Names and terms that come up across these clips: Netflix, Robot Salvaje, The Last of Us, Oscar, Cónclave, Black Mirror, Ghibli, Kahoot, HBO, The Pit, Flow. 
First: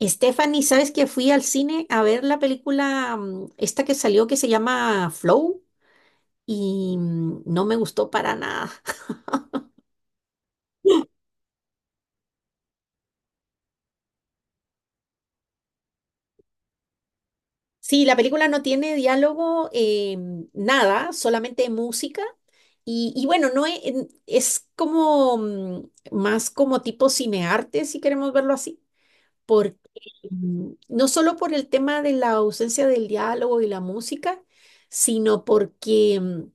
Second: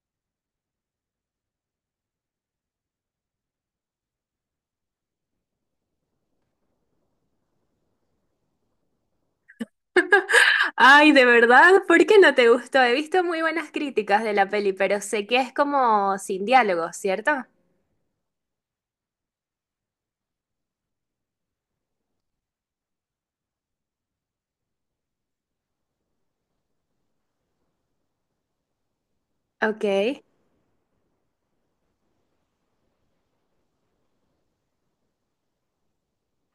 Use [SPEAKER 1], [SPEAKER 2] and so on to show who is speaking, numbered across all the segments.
[SPEAKER 1] Stephanie, ¿sabes que fui al cine a ver la película esta que salió que se llama Flow y no me gustó para nada?
[SPEAKER 2] Ay, ¿de verdad? ¿Por qué no te gustó? He visto muy buenas críticas de la peli, pero sé que es como sin diálogo, ¿cierto?
[SPEAKER 1] Sí, la película no tiene diálogo, nada, solamente música. Y bueno, no es, en- es como más como tipo cinearte, si queremos verlo así, porque
[SPEAKER 2] Ok.
[SPEAKER 1] no solo por el tema de la ausencia del diálogo y la música, sino porque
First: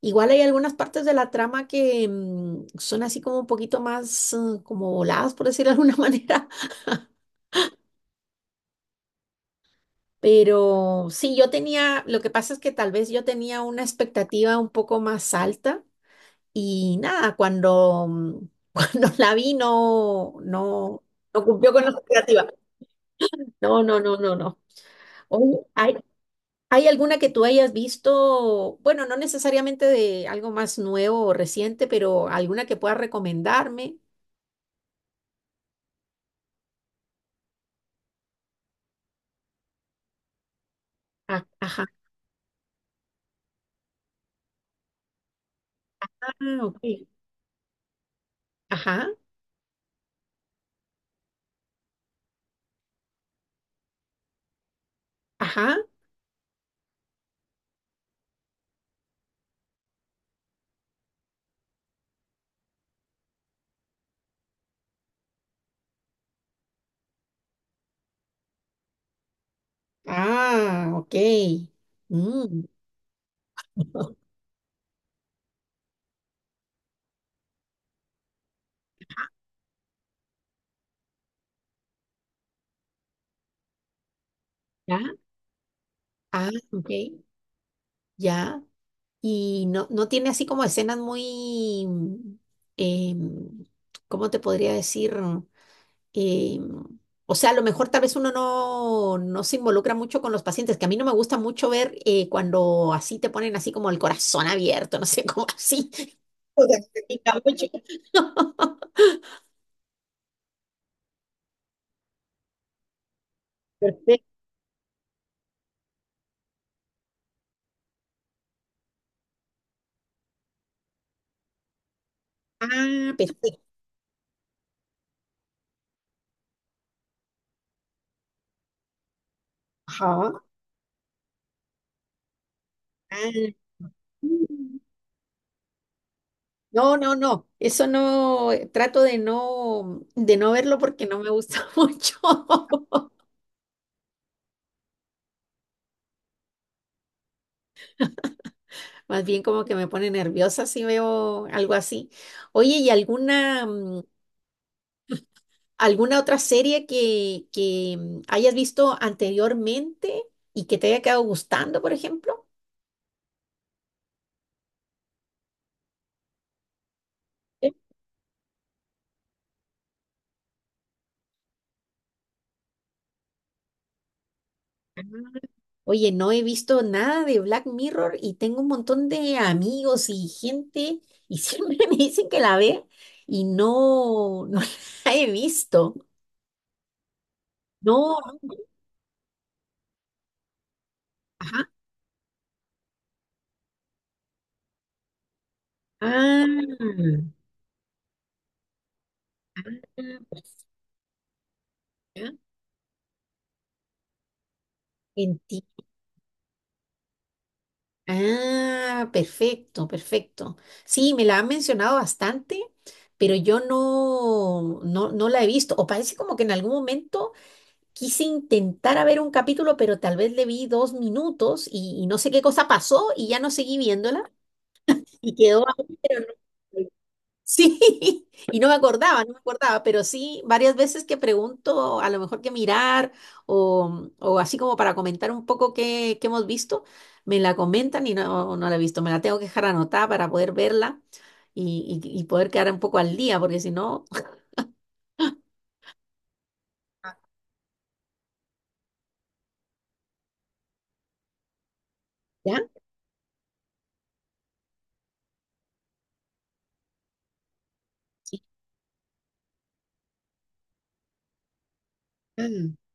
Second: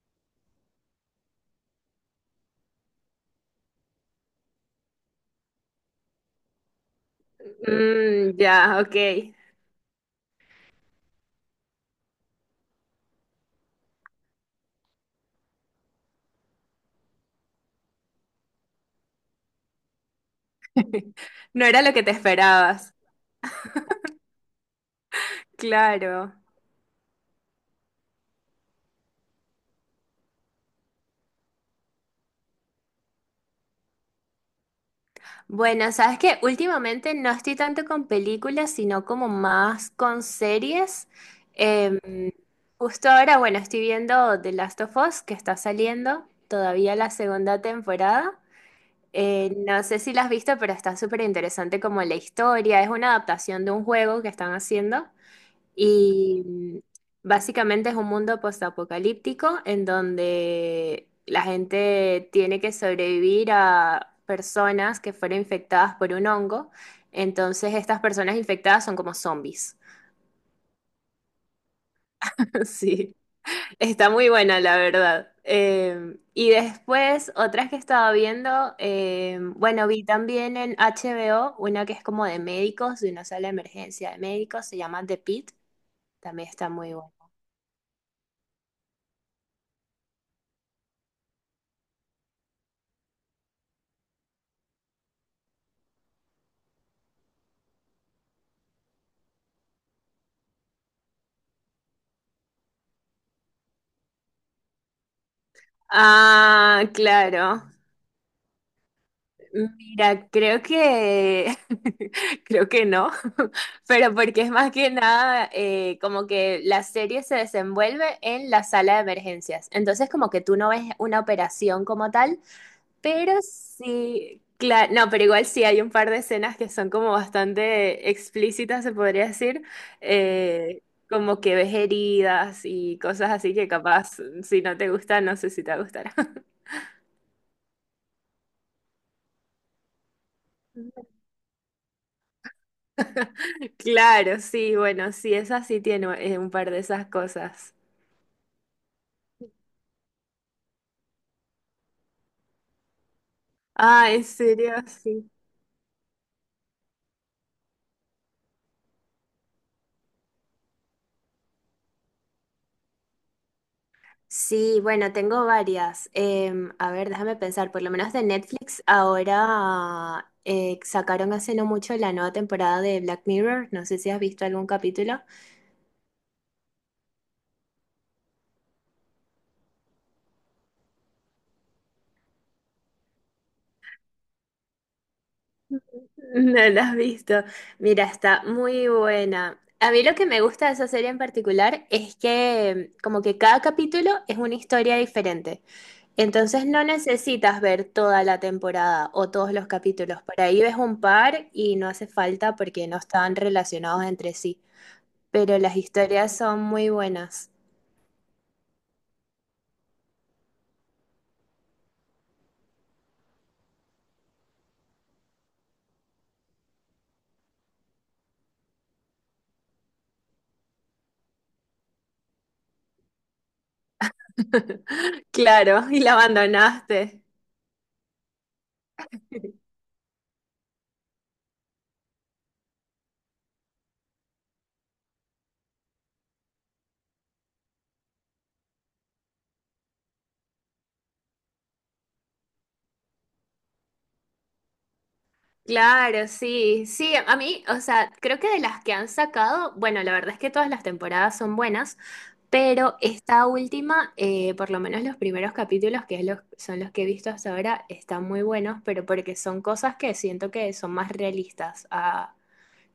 [SPEAKER 1] igual hay algunas partes de la trama que son así como un poquito más como voladas, por decirlo de alguna manera,
[SPEAKER 2] Mm, ya, ok.
[SPEAKER 1] pero sí, lo que pasa es que tal vez yo tenía una expectativa un poco más alta y nada, cuando la vi no
[SPEAKER 2] No
[SPEAKER 1] cumplió
[SPEAKER 2] era
[SPEAKER 1] con la
[SPEAKER 2] lo que te
[SPEAKER 1] expectativa.
[SPEAKER 2] esperabas.
[SPEAKER 1] No, no, no, no, no. Oye, ¿
[SPEAKER 2] Claro.
[SPEAKER 1] hay alguna que tú hayas visto, bueno, no necesariamente de algo más nuevo o reciente, pero alguna que puedas recomendarme?
[SPEAKER 2] Bueno, sabes que últimamente no estoy tanto con películas, sino como más con series.
[SPEAKER 1] Ah, ajá.
[SPEAKER 2] Em, Justo ahora, bueno, estoy viendo The Last of Us, que está saliendo
[SPEAKER 1] Ah, ok.
[SPEAKER 2] todavía la segunda temporada.
[SPEAKER 1] Ajá,
[SPEAKER 2] No sé si la has visto, pero está súper interesante como la historia. Es una adaptación de un juego que están haciendo
[SPEAKER 1] ajá.
[SPEAKER 2] y básicamente es un mundo postapocalíptico en donde la gente tiene que sobrevivir a personas que fueron infectadas por un hongo. Entonces estas personas infectadas son como zombies.
[SPEAKER 1] Ah, ok. Mm.
[SPEAKER 2] Sí. Está muy buena, la verdad. Y después, otras que estaba viendo, bueno, vi también en HBO una que es como de médicos, de una sala de emergencia de médicos, se
[SPEAKER 1] Ya.
[SPEAKER 2] llama The Pit,
[SPEAKER 1] Ah,
[SPEAKER 2] también está
[SPEAKER 1] ok.
[SPEAKER 2] muy buena.
[SPEAKER 1] Ya. Y no, no tiene así como escenas muy, em, ¿cómo te podría decir? Em, o sea, a lo mejor tal vez uno no se involucra mucho con los pacientes, que a mí no me gusta mucho ver cuando así te ponen así como el corazón abierto, no sé, como así. Porque
[SPEAKER 2] Ah,
[SPEAKER 1] me pica
[SPEAKER 2] claro.
[SPEAKER 1] mucho.
[SPEAKER 2] Mira, creo que creo que no, pero
[SPEAKER 1] Perfecto.
[SPEAKER 2] porque es más que nada como que la serie se desenvuelve en la sala de emergencias. Entonces como que tú no ves una operación como tal.
[SPEAKER 1] Ah,
[SPEAKER 2] Pero
[SPEAKER 1] perfecto.
[SPEAKER 2] sí, claro, no, pero igual sí hay un par de escenas que son como bastante explícitas, se podría decir, eh, como que ves heridas y cosas
[SPEAKER 1] Ah,
[SPEAKER 2] así que capaz, si no
[SPEAKER 1] mm.
[SPEAKER 2] te gusta, no sé si te gustará.
[SPEAKER 1] No, no, no, eso no, trato de no verlo porque no me gusta mucho.
[SPEAKER 2] Claro, sí, bueno, sí, esa sí tiene un par de esas cosas.
[SPEAKER 1] Más bien como que me pone nerviosa si veo algo así. Oye, ¿y
[SPEAKER 2] Ah, en serio, sí.
[SPEAKER 1] alguna otra serie que hayas visto anteriormente y que te haya quedado gustando, por ejemplo?
[SPEAKER 2] Sí, bueno, tengo varias. A ver, déjame pensar, por lo menos de Netflix ahora sacaron hace no mucho la nueva temporada de Black Mirror. No sé si has visto algún
[SPEAKER 1] Sí.
[SPEAKER 2] capítulo.
[SPEAKER 1] Oye, no he visto nada de Black Mirror y tengo un montón de amigos y gente y siempre me dicen que la ve y no la he visto.
[SPEAKER 2] No la has visto. Mira,
[SPEAKER 1] No,
[SPEAKER 2] está
[SPEAKER 1] no,
[SPEAKER 2] muy buena. A mí lo que me gusta de esa serie en
[SPEAKER 1] ajá.
[SPEAKER 2] particular es que como que cada capítulo es una historia diferente.
[SPEAKER 1] Ah,
[SPEAKER 2] Entonces no necesitas ver toda la temporada o todos
[SPEAKER 1] ah,
[SPEAKER 2] los capítulos. Por ahí
[SPEAKER 1] pues,
[SPEAKER 2] ves un par y no hace
[SPEAKER 1] ya,
[SPEAKER 2] falta porque no están relacionados entre sí, pero
[SPEAKER 1] enti-
[SPEAKER 2] las historias son muy buenas.
[SPEAKER 1] Ah, perfecto, perfecto. Sí, me la han mencionado bastante, pero yo no, no la he visto. O parece como que en algún momento quise intentar a ver un capítulo, pero tal vez le vi dos minutos y no sé qué cosa pasó y ya no seguí viéndola y quedó
[SPEAKER 2] Claro,
[SPEAKER 1] ahí,
[SPEAKER 2] y la
[SPEAKER 1] pero no.
[SPEAKER 2] abandonaste.
[SPEAKER 1] Sí, y no me acordaba, pero sí, varias veces que pregunto a lo mejor qué mirar o así como para comentar un poco qué hemos visto, me la comentan y no la he visto, me la tengo que dejar anotada para poder verla y poder quedar un poco al día, porque si no,
[SPEAKER 2] Claro, sí, sí, a mí, o sea, creo que de las que han sacado, bueno, la verdad es que todas las temporadas son buenas,
[SPEAKER 1] ¿ya?
[SPEAKER 2] pero esta última, por lo menos los primeros capítulos, que es los- son los que he visto hasta ahora, están
[SPEAKER 1] Sí.
[SPEAKER 2] muy buenos, pero porque son cosas que siento que son más realistas a
[SPEAKER 1] Ah,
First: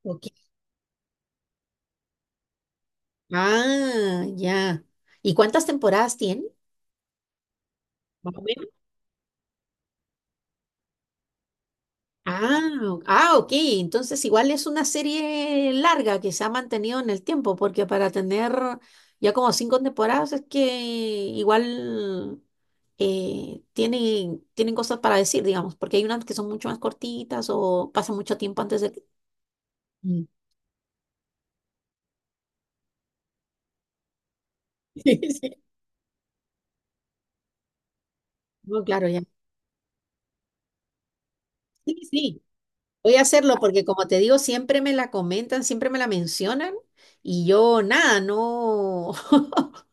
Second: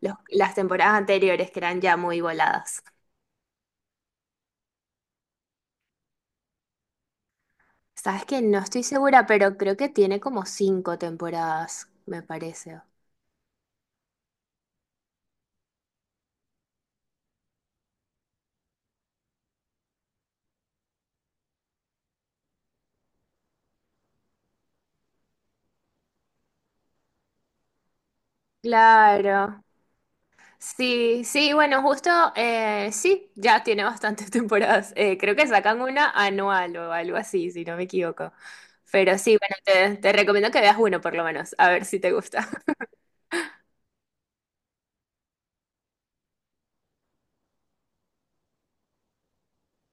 [SPEAKER 2] los-
[SPEAKER 1] ok.
[SPEAKER 2] las temporadas anteriores, que eran ya muy voladas.
[SPEAKER 1] Ah, ya. ¿Y cuántas temporadas tiene?
[SPEAKER 2] Sabes
[SPEAKER 1] Más
[SPEAKER 2] que
[SPEAKER 1] o
[SPEAKER 2] no
[SPEAKER 1] menos.
[SPEAKER 2] estoy segura, pero creo que tiene como cinco temporadas, me
[SPEAKER 1] Ah,
[SPEAKER 2] parece.
[SPEAKER 1] o- ah, ok. Entonces igual es una serie larga que se ha mantenido en el tiempo, porque para tener ya como cinco temporadas es que igual tienen cosas para decir, digamos, porque hay unas que son mucho más cortitas o pasan mucho tiempo antes de... que-
[SPEAKER 2] Claro.
[SPEAKER 1] Mm.
[SPEAKER 2] Sí, sí, bueno, justo, sí, ya tiene bastantes temporadas.
[SPEAKER 1] Sí,
[SPEAKER 2] Creo que
[SPEAKER 1] sí.
[SPEAKER 2] sacan una anual o algo así, si no me equivoco.
[SPEAKER 1] No, claro,
[SPEAKER 2] Pero
[SPEAKER 1] ya.
[SPEAKER 2] sí, bueno, te, recomiendo que veas uno por lo menos, a ver
[SPEAKER 1] Sí,
[SPEAKER 2] si te
[SPEAKER 1] sí.
[SPEAKER 2] gusta.
[SPEAKER 1] Voy a hacerlo porque, como te digo, siempre me la comentan, siempre me la mencionan y yo nada, no,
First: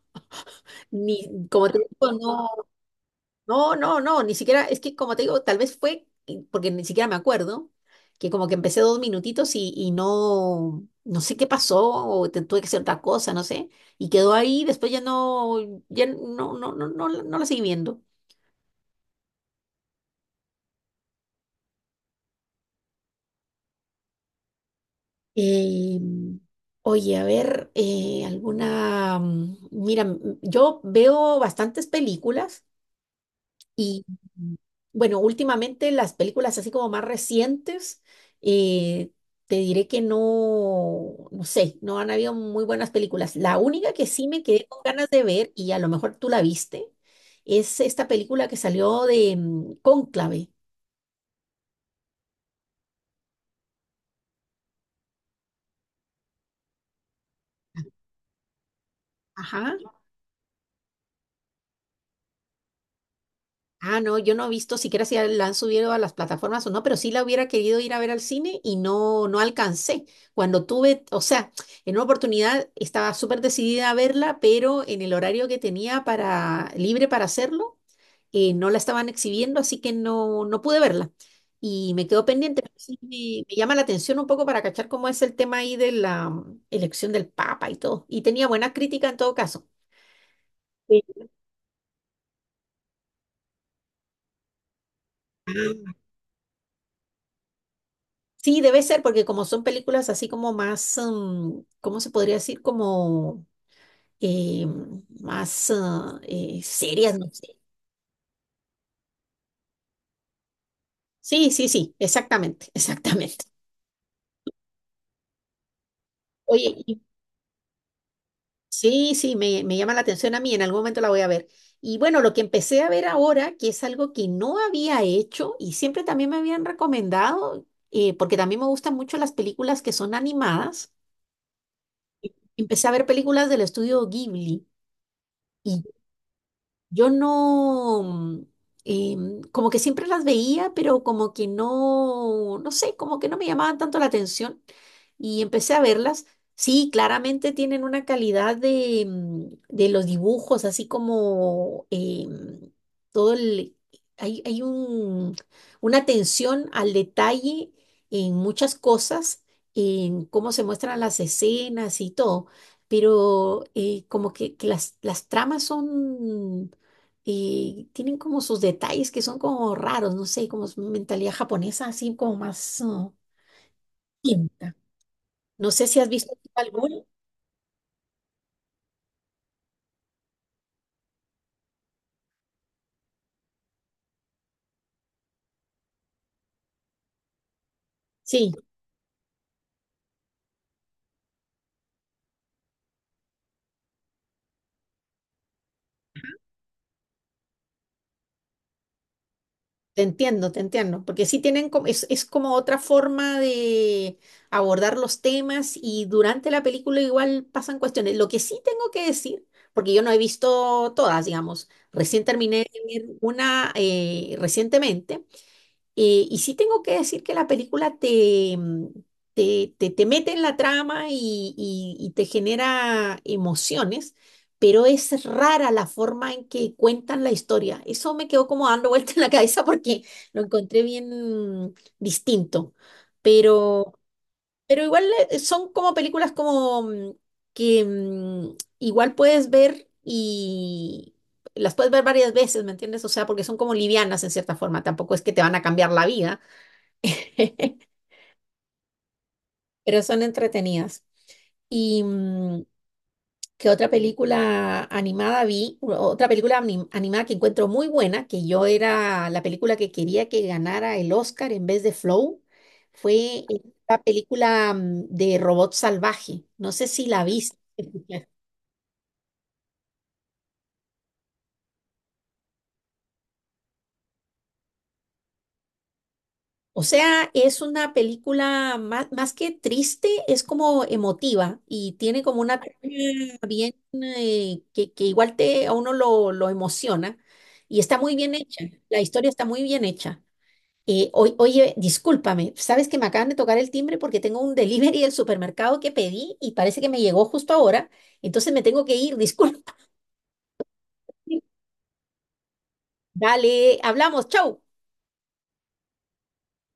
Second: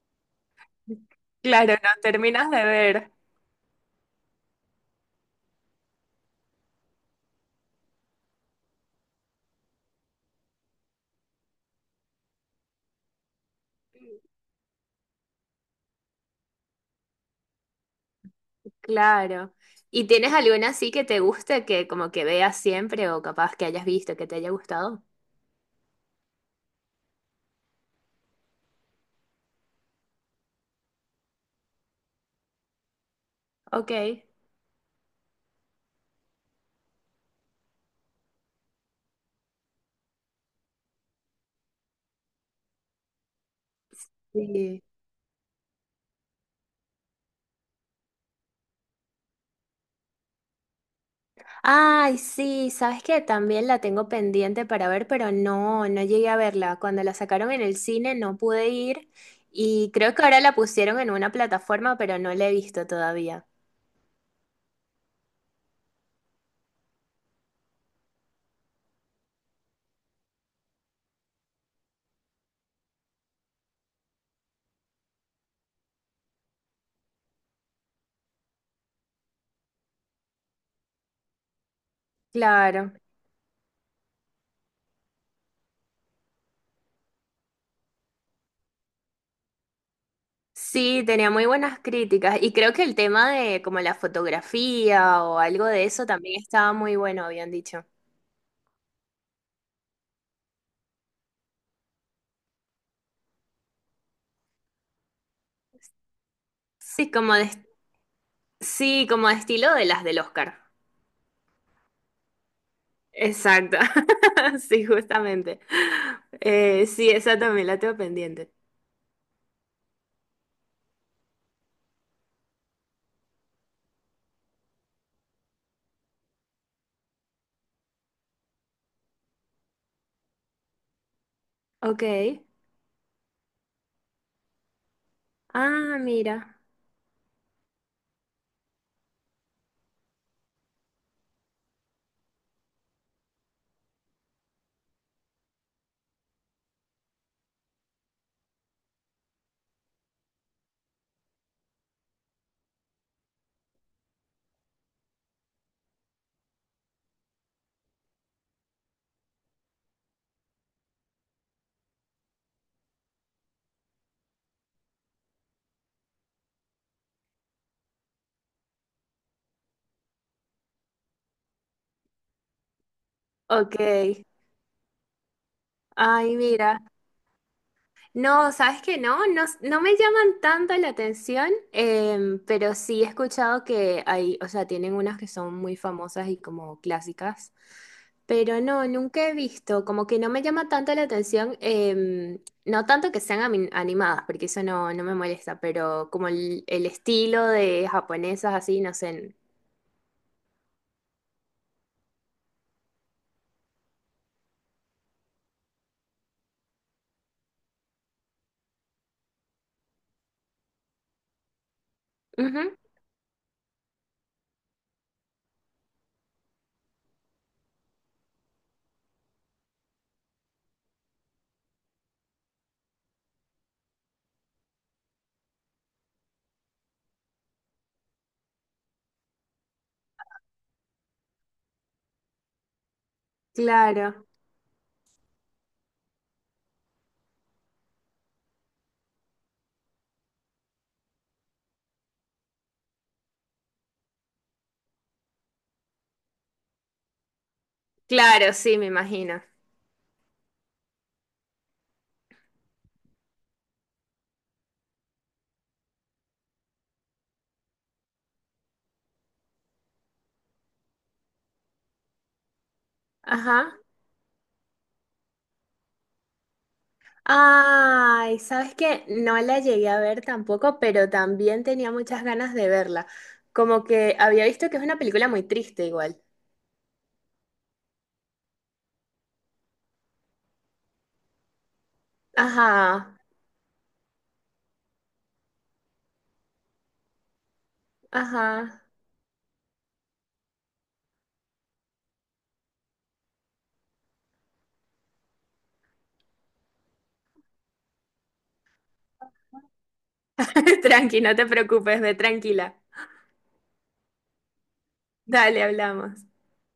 [SPEAKER 1] ni, como
[SPEAKER 2] Claro,
[SPEAKER 1] te
[SPEAKER 2] no
[SPEAKER 1] digo, no,
[SPEAKER 2] terminas de ver.
[SPEAKER 1] no, no, no, ni siquiera, es que como te digo, tal vez fue, y- porque ni siquiera me acuerdo, que como que empecé dos minutitos y no, no sé qué pasó o te- tuve que hacer otra cosa, no sé, y quedó ahí, después ya no, ya no, no, no, no, la- no la seguí viendo.
[SPEAKER 2] Claro. ¿Y tienes alguna así que te guste, que como que veas siempre o capaz que hayas visto, que te haya gustado?
[SPEAKER 1] Eh, Oye, a ver, alguna... mm, mira, mm, mm, yo veo bastantes películas y,
[SPEAKER 2] Ok.
[SPEAKER 1] mm, bueno, últimamente las películas así como más recientes, eh, te diré que no sé, no han habido muy buenas películas. La única que sí me quedé con
[SPEAKER 2] Sí.
[SPEAKER 1] ganas de ver, y a lo mejor tú la viste, es esta película que salió de Cónclave.
[SPEAKER 2] Ay, sí, sabes que también la tengo pendiente para ver, pero no, no llegué a verla. Cuando la sacaron en el cine no pude ir
[SPEAKER 1] Ajá.
[SPEAKER 2] y creo que ahora la pusieron en una plataforma, pero no la he visto todavía.
[SPEAKER 1] Ah, no, yo no he visto siquiera si la han subido a las plataformas o no, pero sí la hubiera querido ir a ver al cine y no alcancé. Cuando tuve, o sea, en una oportunidad estaba súper decidida a verla, pero en el horario que tenía para, libre para hacerlo, no la estaban exhibiendo, así que no pude verla. Y me quedó pendiente. Pero
[SPEAKER 2] Claro.
[SPEAKER 1] sí, me llama la atención un poco para cachar cómo es el tema ahí de la elección del Papa y todo. Y tenía buena crítica en todo caso. Sí.
[SPEAKER 2] Sí, tenía muy buenas críticas y creo que el tema de como la fotografía o algo de
[SPEAKER 1] Ah,
[SPEAKER 2] eso también estaba muy bueno, habían dicho.
[SPEAKER 1] sí, debe ser, porque como son películas así como más, mm, ¿cómo se podría decir? Como eh, más ah,
[SPEAKER 2] Sí,
[SPEAKER 1] serias, no
[SPEAKER 2] como de,
[SPEAKER 1] sé.
[SPEAKER 2] sí, como de estilo de las del Oscar.
[SPEAKER 1] Sí, sí, sí, exactamente, exactamente.
[SPEAKER 2] Exacto. Sí, justamente.
[SPEAKER 1] Oye, y-
[SPEAKER 2] Sí, esa también la tengo pendiente.
[SPEAKER 1] sí, sí, me llama la atención a mí, en algún momento la voy a ver. Y bueno, lo que empecé a ver ahora, que es algo que no había hecho y siempre también me habían recomendado, porque también me gustan mucho las películas que son animadas,
[SPEAKER 2] Ok.
[SPEAKER 1] empecé a ver películas del estudio Ghibli.
[SPEAKER 2] Ah, mira.
[SPEAKER 1] Yo no, como que siempre las veía, pero como que no, no sé, como que no me llamaban tanto la atención y empecé a verlas. Sí, claramente tienen una calidad de los dibujos, así como todo el... Hay una atención al detalle en muchas cosas, en cómo se muestran las escenas y todo, pero como que, que las tramas son y tienen como sus detalles que son como raros, no sé, como su mentalidad japonesa, así como más
[SPEAKER 2] Ok.
[SPEAKER 1] distinta. No sé si has
[SPEAKER 2] Ay,
[SPEAKER 1] visto
[SPEAKER 2] mira.
[SPEAKER 1] alguna.
[SPEAKER 2] No, ¿sabes qué? No, no, no me llaman tanto la atención, pero sí he escuchado que hay, o sea, tienen unas que son muy famosas y como clásicas.
[SPEAKER 1] Sí,
[SPEAKER 2] Pero no, nunca he visto, como que no me llama tanto la atención, no tanto que sean ami- animadas, porque eso no, no me molesta, pero como el, estilo de japonesas así, no sé.
[SPEAKER 1] te entiendo, porque sí tienen como, es como otra forma de abordar los temas y durante la película igual pasan cuestiones. Lo que sí tengo que decir, porque yo no he visto todas, digamos, recién terminé
[SPEAKER 2] Ujú.
[SPEAKER 1] de ver una recientemente. Y sí tengo que decir que la película te, mm, te- te mete en la trama y te genera emociones, pero es rara la forma en que cuentan la historia. Eso me quedó como dando vuelta en la cabeza porque lo encontré bien distinto. Pero
[SPEAKER 2] Claro,
[SPEAKER 1] pero igual son como películas como que igual puedes ver y las puedes ver varias veces, ¿me entiendes? O sea, porque son como livianas en cierta forma, tampoco es que te van a cambiar la vida,
[SPEAKER 2] claro, sí, me imagino.
[SPEAKER 1] pero son entretenidas. Y, mm, que otra película animada vi, u- otra película anim- animada que encuentro muy buena, que yo era la película que quería que ganara el Oscar en vez de Flow, fue
[SPEAKER 2] Ajá.
[SPEAKER 1] la película de Robot Salvaje. No sé si la viste.
[SPEAKER 2] Ay, sabes que no la llegué a ver tampoco, pero también tenía muchas ganas de verla. Como que había visto que es una película muy triste igual.
[SPEAKER 1] O sea, es una película más, más que triste, es como emotiva y tiene como una trama
[SPEAKER 2] Ajá,
[SPEAKER 1] bien que igual te, a uno lo emociona y está muy bien hecha.
[SPEAKER 2] ajá.
[SPEAKER 1] La historia está muy bien hecha. Oye, discúlpame, sabes que me acaban de tocar el timbre porque tengo un delivery del supermercado que pedí y parece que me llegó justo ahora, entonces me tengo que ir, disculpa.
[SPEAKER 2] Tranqui, no te preocupes, ve tranquila.
[SPEAKER 1] Dale, hablamos, chau.
[SPEAKER 2] Dale, hablamos.